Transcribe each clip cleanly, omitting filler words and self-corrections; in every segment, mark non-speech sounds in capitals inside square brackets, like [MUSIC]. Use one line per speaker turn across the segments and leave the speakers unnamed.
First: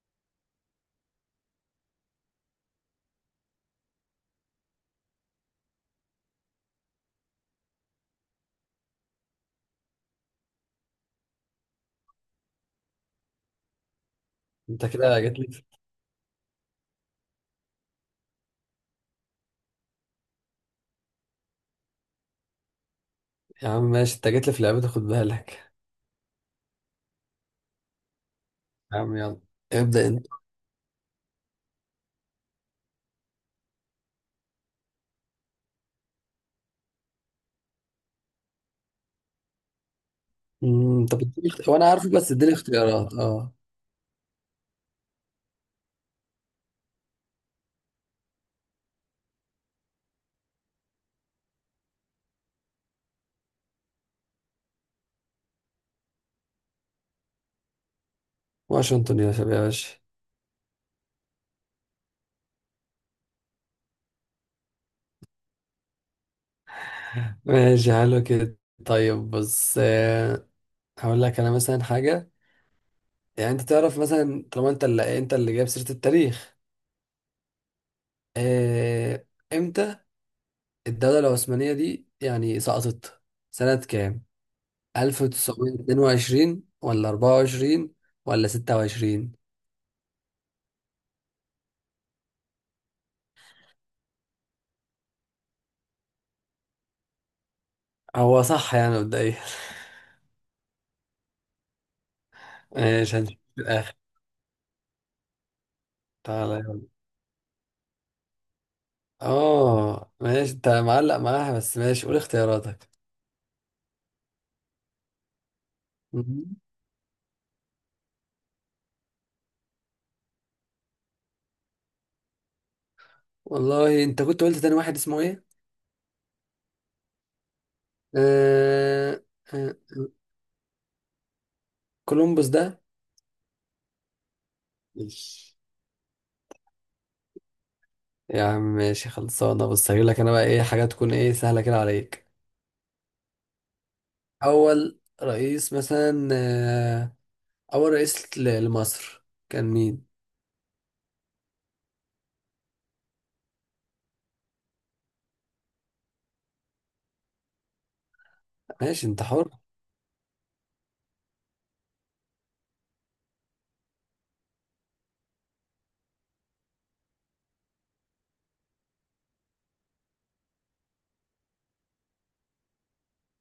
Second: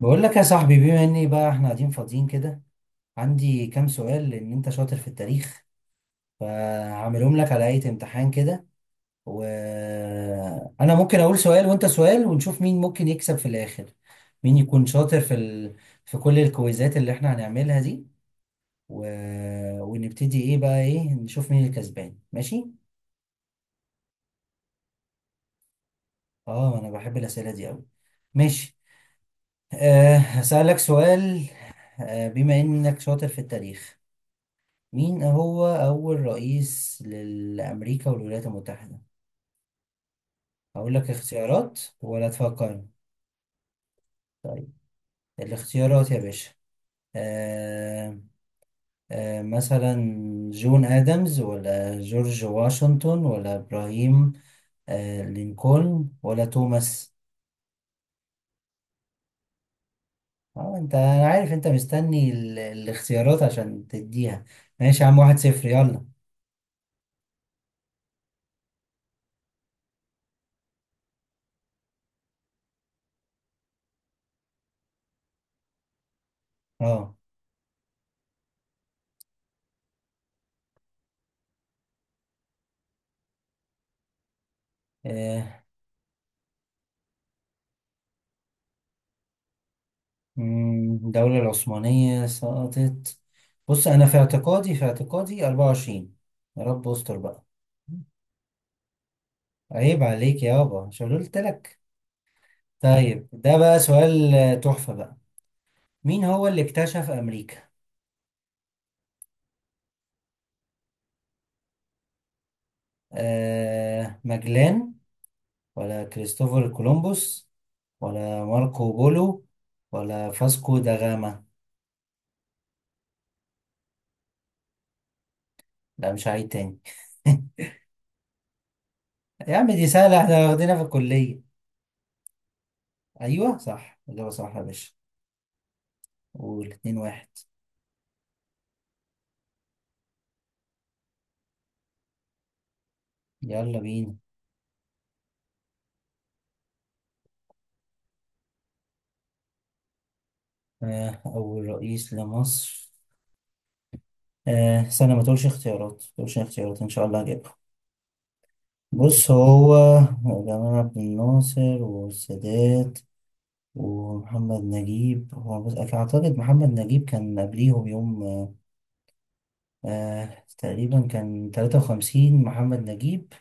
بقول لك يا صاحبي، بما اني بقى احنا قاعدين فاضيين كده. عندي كام سؤال لان انت شاطر في التاريخ، فهعملهم لك على هيئة امتحان كده. وانا ممكن اقول سؤال وانت سؤال، ونشوف مين ممكن يكسب في الاخر. مين يكون
انت
شاطر
كده جيت لي في...
في كل الكويزات اللي احنا هنعملها دي. و... ونبتدي ايه، نشوف مين الكسبان. ماشي.
يا عم، ماشي، انت جيت لي في لعبتي، خد بالك.
اه، انا بحب الاسئلة دي قوي. ماشي.
يا عم يلا، ابدأ انت.
هسألك سؤال. بما انك شاطر في التاريخ، مين هو أول رئيس لأمريكا والولايات المتحدة؟ أقول لك
طب اديني
اختيارات
وانا عارفه،
ولا
بس اديني
تفكر؟
اختيارات اه.
طيب، الاختيارات يا باشا. آه. مثلا جون آدمز، ولا جورج واشنطن، ولا إبراهيم لينكولن، ولا توماس؟
واشنطن يا شباب، يا باشا.
اه، انا عارف انت مستني الاختيارات عشان تديها. ماشي يا عم، 1-0، يلا.
[LAUGHS] ماشي، حلو كده. طيب بص، هقول لك انا مثلا حاجة. يعني انت تعرف مثلا، طالما انت اللي جايب سيرة التاريخ.
اه.
آه، امتى الدولة العثمانية دي يعني سقطت؟ سنة كام؟
آه.
1922 ولا 24 ولا 26؟
الدولة العثمانية سقطت. بص، أنا في اعتقادي 24. يا رب استر بقى.
هو صح يعني مبدئيا. [LAUGHS]
عيب عليك يابا، مش أنا قلت لك؟
ماشي،
طيب
هنشوف
ده
في
بقى
الآخر.
سؤال تحفة بقى. مين هو
تعالى
اللي
يلا.
اكتشف أمريكا؟
اه ماشي، انت معلق معاها، بس ماشي قول اختياراتك.
ماجلان، ولا
مم.
كريستوفر كولومبوس، ولا ماركو بولو، ولا فاسكو دا غاما؟
والله انت كنت قلت تاني واحد اسمه ايه؟
لا، مش عيد تاني. [LAUGHS]
آه...
يا عم
آه...
دي سهلة، احنا واخدينها في الكلية.
كولومبوس ده.
أيوه صح، إجابة صح يا باشا.
ماشي
قول، 2-1.
يا عم، ماشي خلصانة. بص هجيب لك انا بقى ايه حاجة تكون ايه سهلة كده عليك.
يلا بينا.
أول رئيس مثلا، أول رئيس لمصر كان مين؟
أول رئيس لمصر. استنى، ما تقولش اختيارات، ما تقولش اختيارات، إن شاء الله هجيبها.
ماشي، انت
بص،
حر.
هو جمال عبد الناصر والسادات ومحمد نجيب. هو بص أعتقد محمد نجيب كان قبليهم بيوم. تقريبا كان 53 محمد نجيب،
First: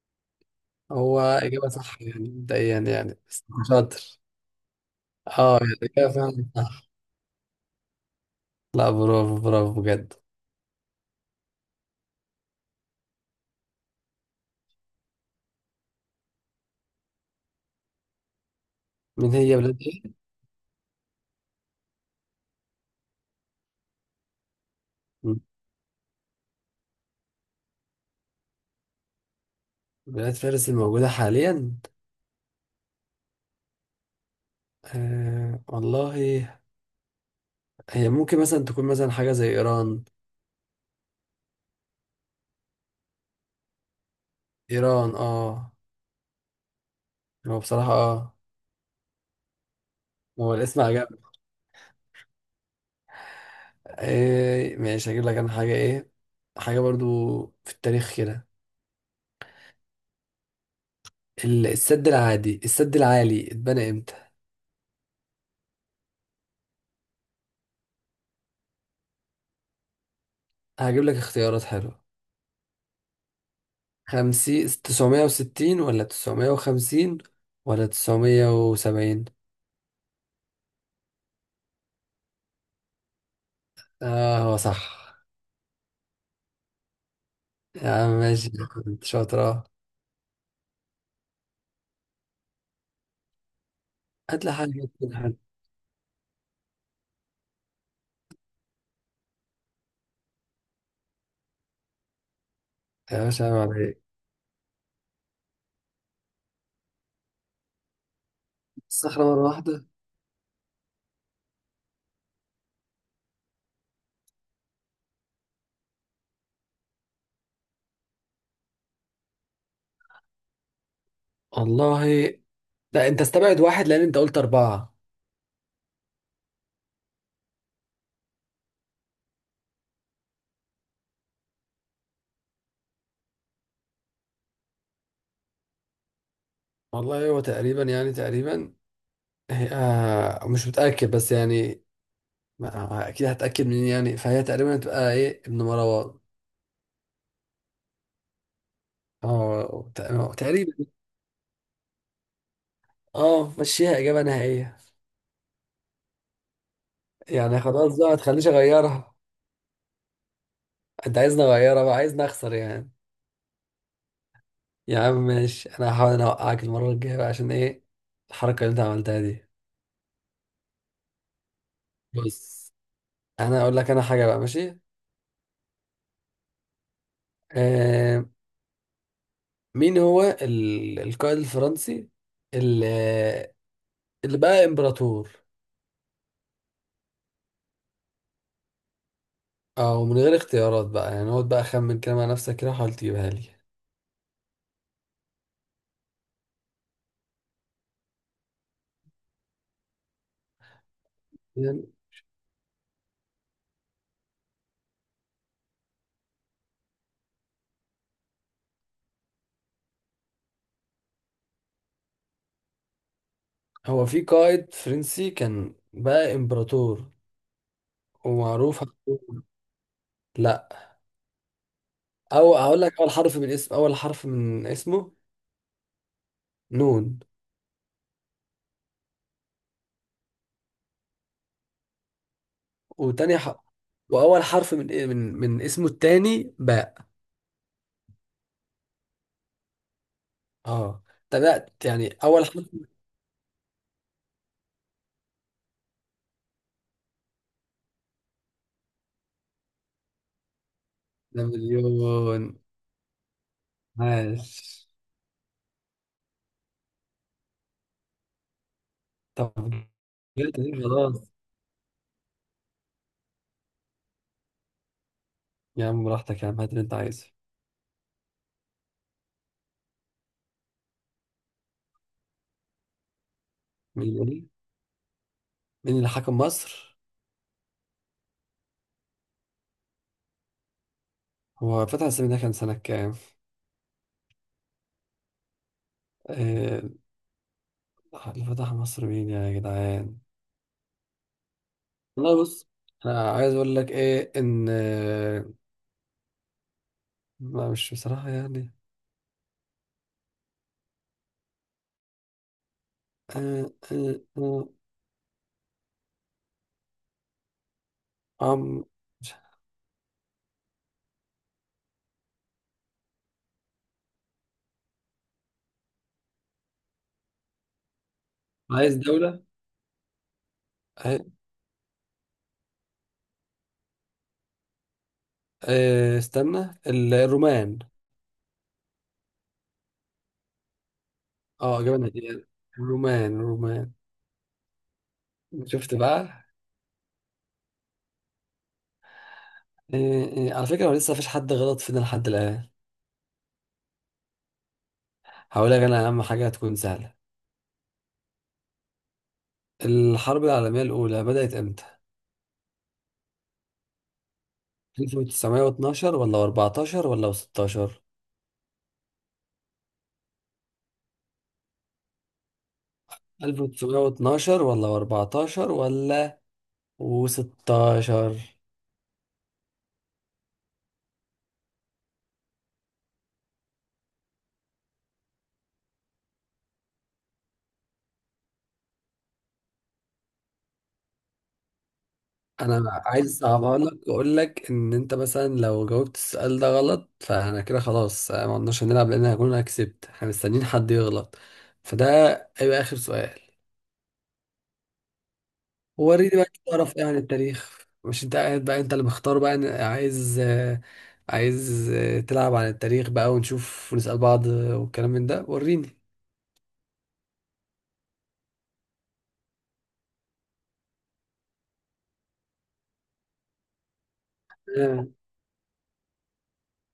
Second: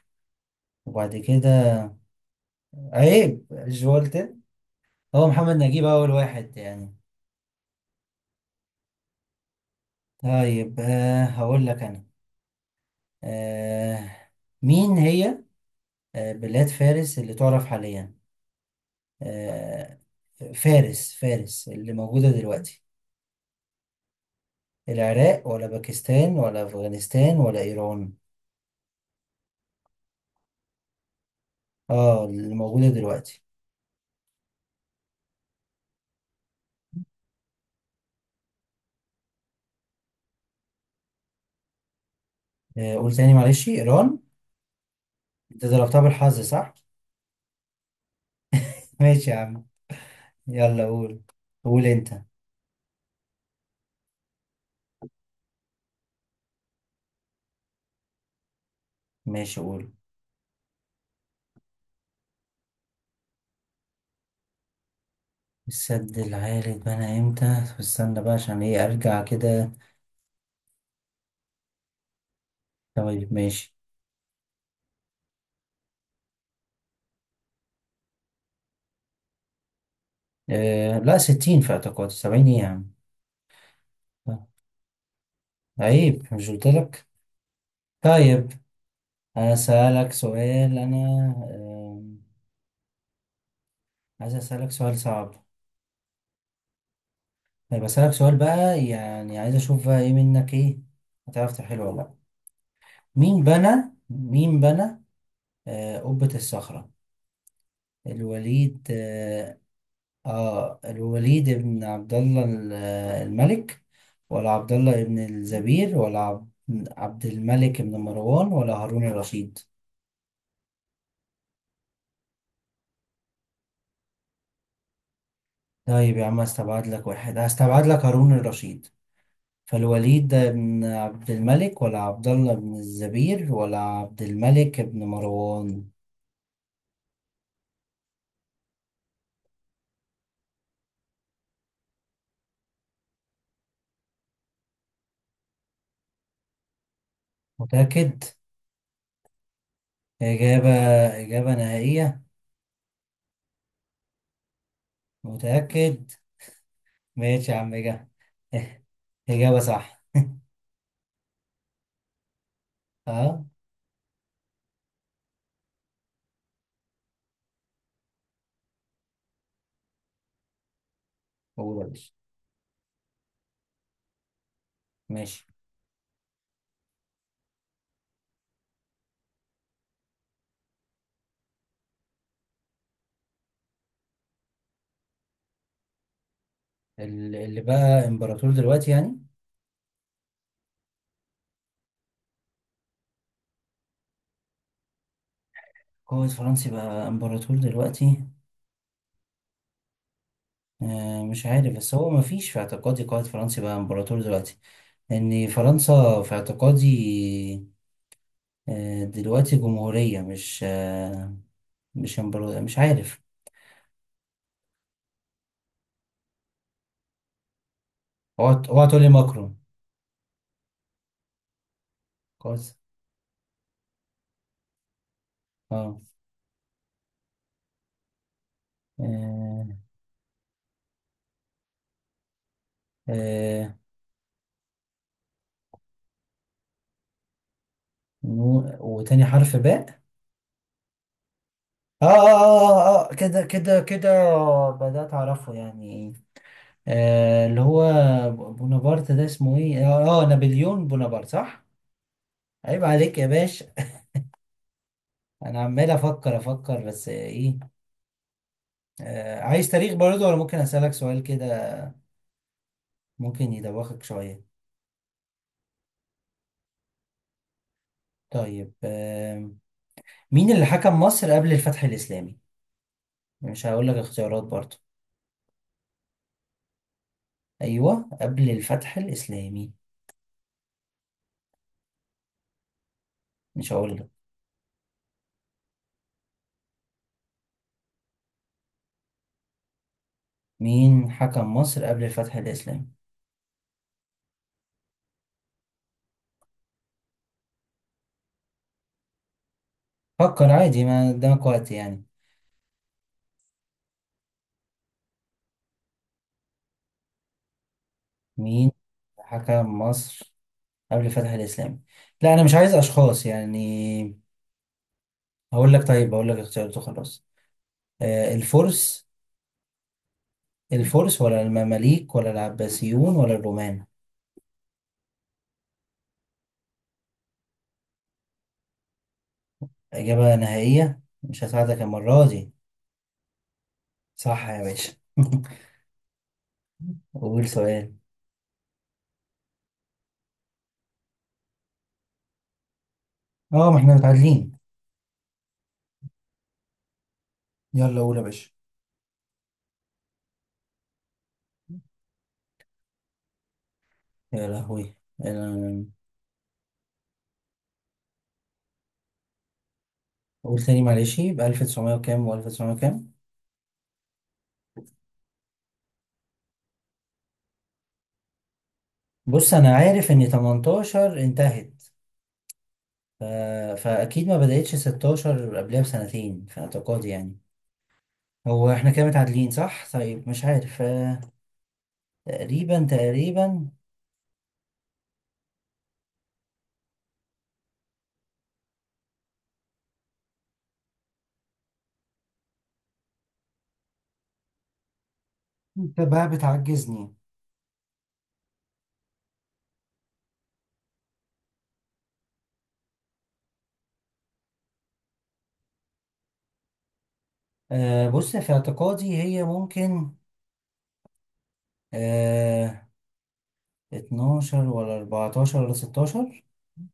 وبعد
هو إجابة
كده.
صح يعني مبدئيا يعني، بس
عيب،
انت
مش
شاطر.
قلت؟ هو محمد
اه يعني
نجيب أول
إجابة فعلا
واحد
صح.
يعني.
لا، برافو برافو بجد.
طيب، هقول لك أنا. آه. مين هي بلاد فارس اللي تعرف حاليا؟
من هي بلاد
آه،
ايه؟
فارس، فارس اللي موجودة دلوقتي.
مم.
العراق، ولا باكستان، ولا أفغانستان، ولا إيران؟
بلاد فارس الموجودة حاليا.
اه، اللي موجودة دلوقتي.
والله، هي ممكن مثلا تكون مثلا حاجة زي ايران.
قول تاني معلش. إيران.
ايران
انت
اه.
ضربتها بالحظ صح؟
هو بصراحة اه.
[LAUGHS] ماشي يا عم.
هو الاسم
يلا
عجبني.
قول. قول انت.
ماشي، هجيب لك انا حاجة ايه. حاجة برضو في التاريخ كده.
ماشي قول.
السد العالي اتبنى امتى؟
السد العالي اتبنى امتى؟ طب استنى بقى، عشان ايه ارجع كده.
هجيب لك اختيارات حلوة.
طيب ماشي.
960، ولا 950، ولا 970.
لا، 60 في اعتقادي، 70 ايه يا عم.
اه هو صح.
عيب، مش قلتلك؟
يا عم ماشي،
طيب
كنت شاطر.
هسألك سؤال أنا. آم، عايز
هات لي
أسألك
حاجة
سؤال
تكون حلوة.
صعب. طيب أسألك سؤال بقى، يعني عايز أشوف بقى إيه منك، إيه، هتعرف تحله ولا لأ.
يا
مين
باشا عيب
بنى
عليك.
مين بنى قبة الصخرة؟ الوليد
الصخرة مرة
آه
واحدة.
الوليد ابن عبد الله الملك، ولا عبد الله ابن الزبير، ولا عبد الملك ابن مروان، ولا هارون الرشيد؟
والله، لا انت استبعد واحد لان انت قلت اربعة.
طيب يا عم هستبعد لك واحد، هستبعد لك هارون الرشيد. فالوليد ده بن عبد الملك، ولا عبد الله بن الزبير، ولا عبد الملك بن مروان؟
والله هو تقريبا يعني تقريبا. هي مش متأكد بس يعني. اكيد هتأكد منين يعني، فهي تقريبا هتبقى ايه ابن مروان.
متأكد؟
اه
إجابة؟
تقريبا.
إجابة نهائية؟
اه مشيها اجابة نهائية.
متأكد؟ ماشي يا
يعني
عم،
خلاص
إجابة.
بقى، ما تخليش
[LAUGHS]
اغيرها.
إجابة صح.
انت عايزني اغيرها بقى؟ عايزني اخسر يعني؟
أه.
يا عم ماشي، انا هحاول انا اوقعك المرة الجاية بقى، عشان ايه؟ الحركة اللي انت عملتها دي.
هو ده.
بص، انا اقول لك انا حاجه بقى، ماشي.
ماشي.
آه مين هو القائد الفرنسي اللي اللي بقى امبراطور؟
اللي بقى إمبراطور دلوقتي يعني؟
او من غير اختيارات بقى يعني، اقعد بقى اخمن كده مع نفسك كده، حاول تجيبها لي.
قائد فرنسي بقى إمبراطور دلوقتي؟ مش عارف،
يعني
بس هو مفيش في اعتقادي قائد فرنسي بقى إمبراطور دلوقتي. لأن فرنسا في اعتقادي دلوقتي جمهورية، مش مش مش عارف.
هو في قائد فرنسي كان بقى امبراطور
اوعى،
ومعروف.
اوعى تقولي ماكرون.
لا، او
كويس.
اقول لك اول حرف من اسمه.
اه.
نون.
آه.
وتاني ح...
آه،
واول حرف من إيه، من من اسمه التاني باء.
وتاني حرف باء.
اه تبعت
اه،
يعني
اه،
اول حرف.
اه، اه، كده، كده، كده. بدأت أعرفه يعني. اللي هو بونابرت ده اسمه ايه، نابليون بونابرت صح.
نابليون.
عيب عليك يا باشا.
عاش.
انا عمال افكر، افكر بس ايه.
طب
عايز تاريخ برضه، ولا
جبت
ممكن
دي
اسألك
خلاص.
سؤال كده؟ ممكن يدوخك شوية.
يا عم براحتك، يا عم هات اللي انت عايزه.
طيب، مين اللي حكم مصر قبل الفتح الإسلامي؟ مش هقول لك
مين
اختيارات
اللي
برضه.
مين اللي حكم مصر؟
أيوه، قبل الفتح الإسلامي.
هو فتح السيمي ده كان سنة كام؟
مش هقول لك.
آه، اللي فتح مصر مين يا جدعان؟
مين حكم مصر قبل الفتح
والله بص،
الإسلامي؟
أنا عايز أقول لك إيه إن ما مش بصراحة يعني.
فكر عادي، ما قدامك وقت يعني.
آه، آه، آه،
مين
عم، مش-
حكم مصر قبل الفتح الإسلامي؟ لا، أنا مش عايز أشخاص يعني. هقول لك طيب هقول لك اختيارات وخلاص.
عايز
الفرس
دولة. آه،
الفرس، ولا المماليك، ولا العباسيون، ولا الرومان؟
استنى الرومان.
إجابة نهائية، مش
اه
هساعدك
إجابة
المرة
نهائية،
دي.
الرومان الرومان.
صح يا باشا.
شفت بقى؟
[LAUGHS] قول سؤال.
إيه إيه، على فكرة، هو لسه مفيش حد غلط فينا لحد الآن.
اه، ما احنا متعادلين.
هقولك أنا، أهم حاجة هتكون سهلة.
يلا قول يا باشا.
الحرب العالمية الأولى بدأت إمتى؟
يا لهوي يلا.
1912 ولا 14 ولا 16؟
قول تاني معلش، يبقى 1900 وكام و1900 وكام.
1912 ولا 14 ولا 16.
بص انا عارف ان 18 انتهت. ف... فاكيد ما بدأتش 16، قبلها بسنتين في اعتقادي يعني. هو احنا كده متعادلين صح؟ طيب مش عارف، تقريبا،
أنا عايز
تقريبا.
أصعبها لك وأقول لك إن أنت مثلا لو جاوبت السؤال ده غلط، فأنا كده خلاص، ما قلناش هنلعب، لأن هكون أنا كسبت. إحنا مستنيين حد يغلط، فده هيبقى آخر سؤال.
انت بقى
وريني بقى تعرف ايه
بتعجزني.
عن التاريخ. مش انت قاعد بقى، انت اللي مختار بقى عايز، عايز تلعب عن التاريخ بقى، ونشوف ونسأل بعض، والكلام من ده. وريني.
بص في اعتقادي هي ممكن آه 12 ولا
آه،
14 ولا 16.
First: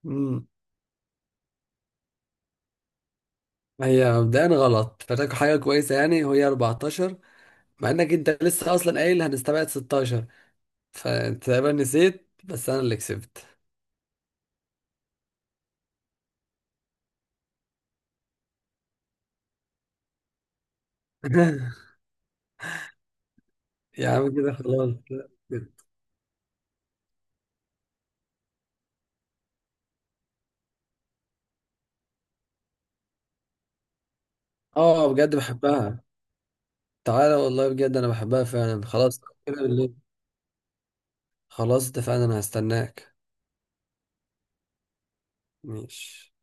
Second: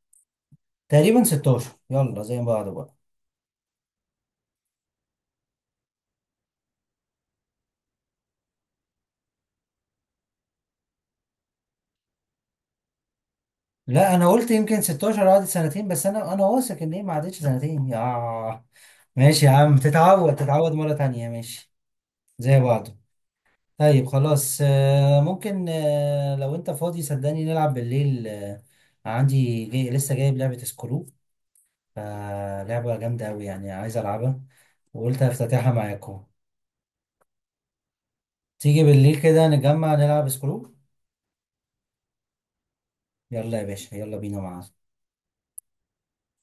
مم.
تقريبا 16، يلا زي بعض بقى.
هي مبدئيا غلط، فاكر حاجة كويسة يعني، وهي 14. مع انك انت لسه اصلا قايل هنستبعد 16، فانت تقريبا نسيت، بس انا اللي كسبت.
لا، انا قلت يمكن 16 قعدت سنتين، بس انا واثق ان هي ما عدتش سنتين يا. ماشي يا عم، تتعود مرة تانية. ماشي،
[LAUGHS]
زي بعضه. طيب
يا عم كده
خلاص،
خلاص.
ممكن لو انت فاضي صدقني نلعب بالليل عندي جاي لسه جايب لعبة سكرو، فلعبة جامدة أوي يعني عايز ألعبها،
اه
وقلت
بجد
أفتتحها
بحبها.
معاكم.
تعالى والله، بجد انا بحبها
تيجي
فعلا
بالليل
خلاص.
كده
كده بالليل.
نجمع نلعب سكرو.
خلاص اتفقنا، انا هستناك.
يلا يا باشا، يلا بينا مع
ماشي.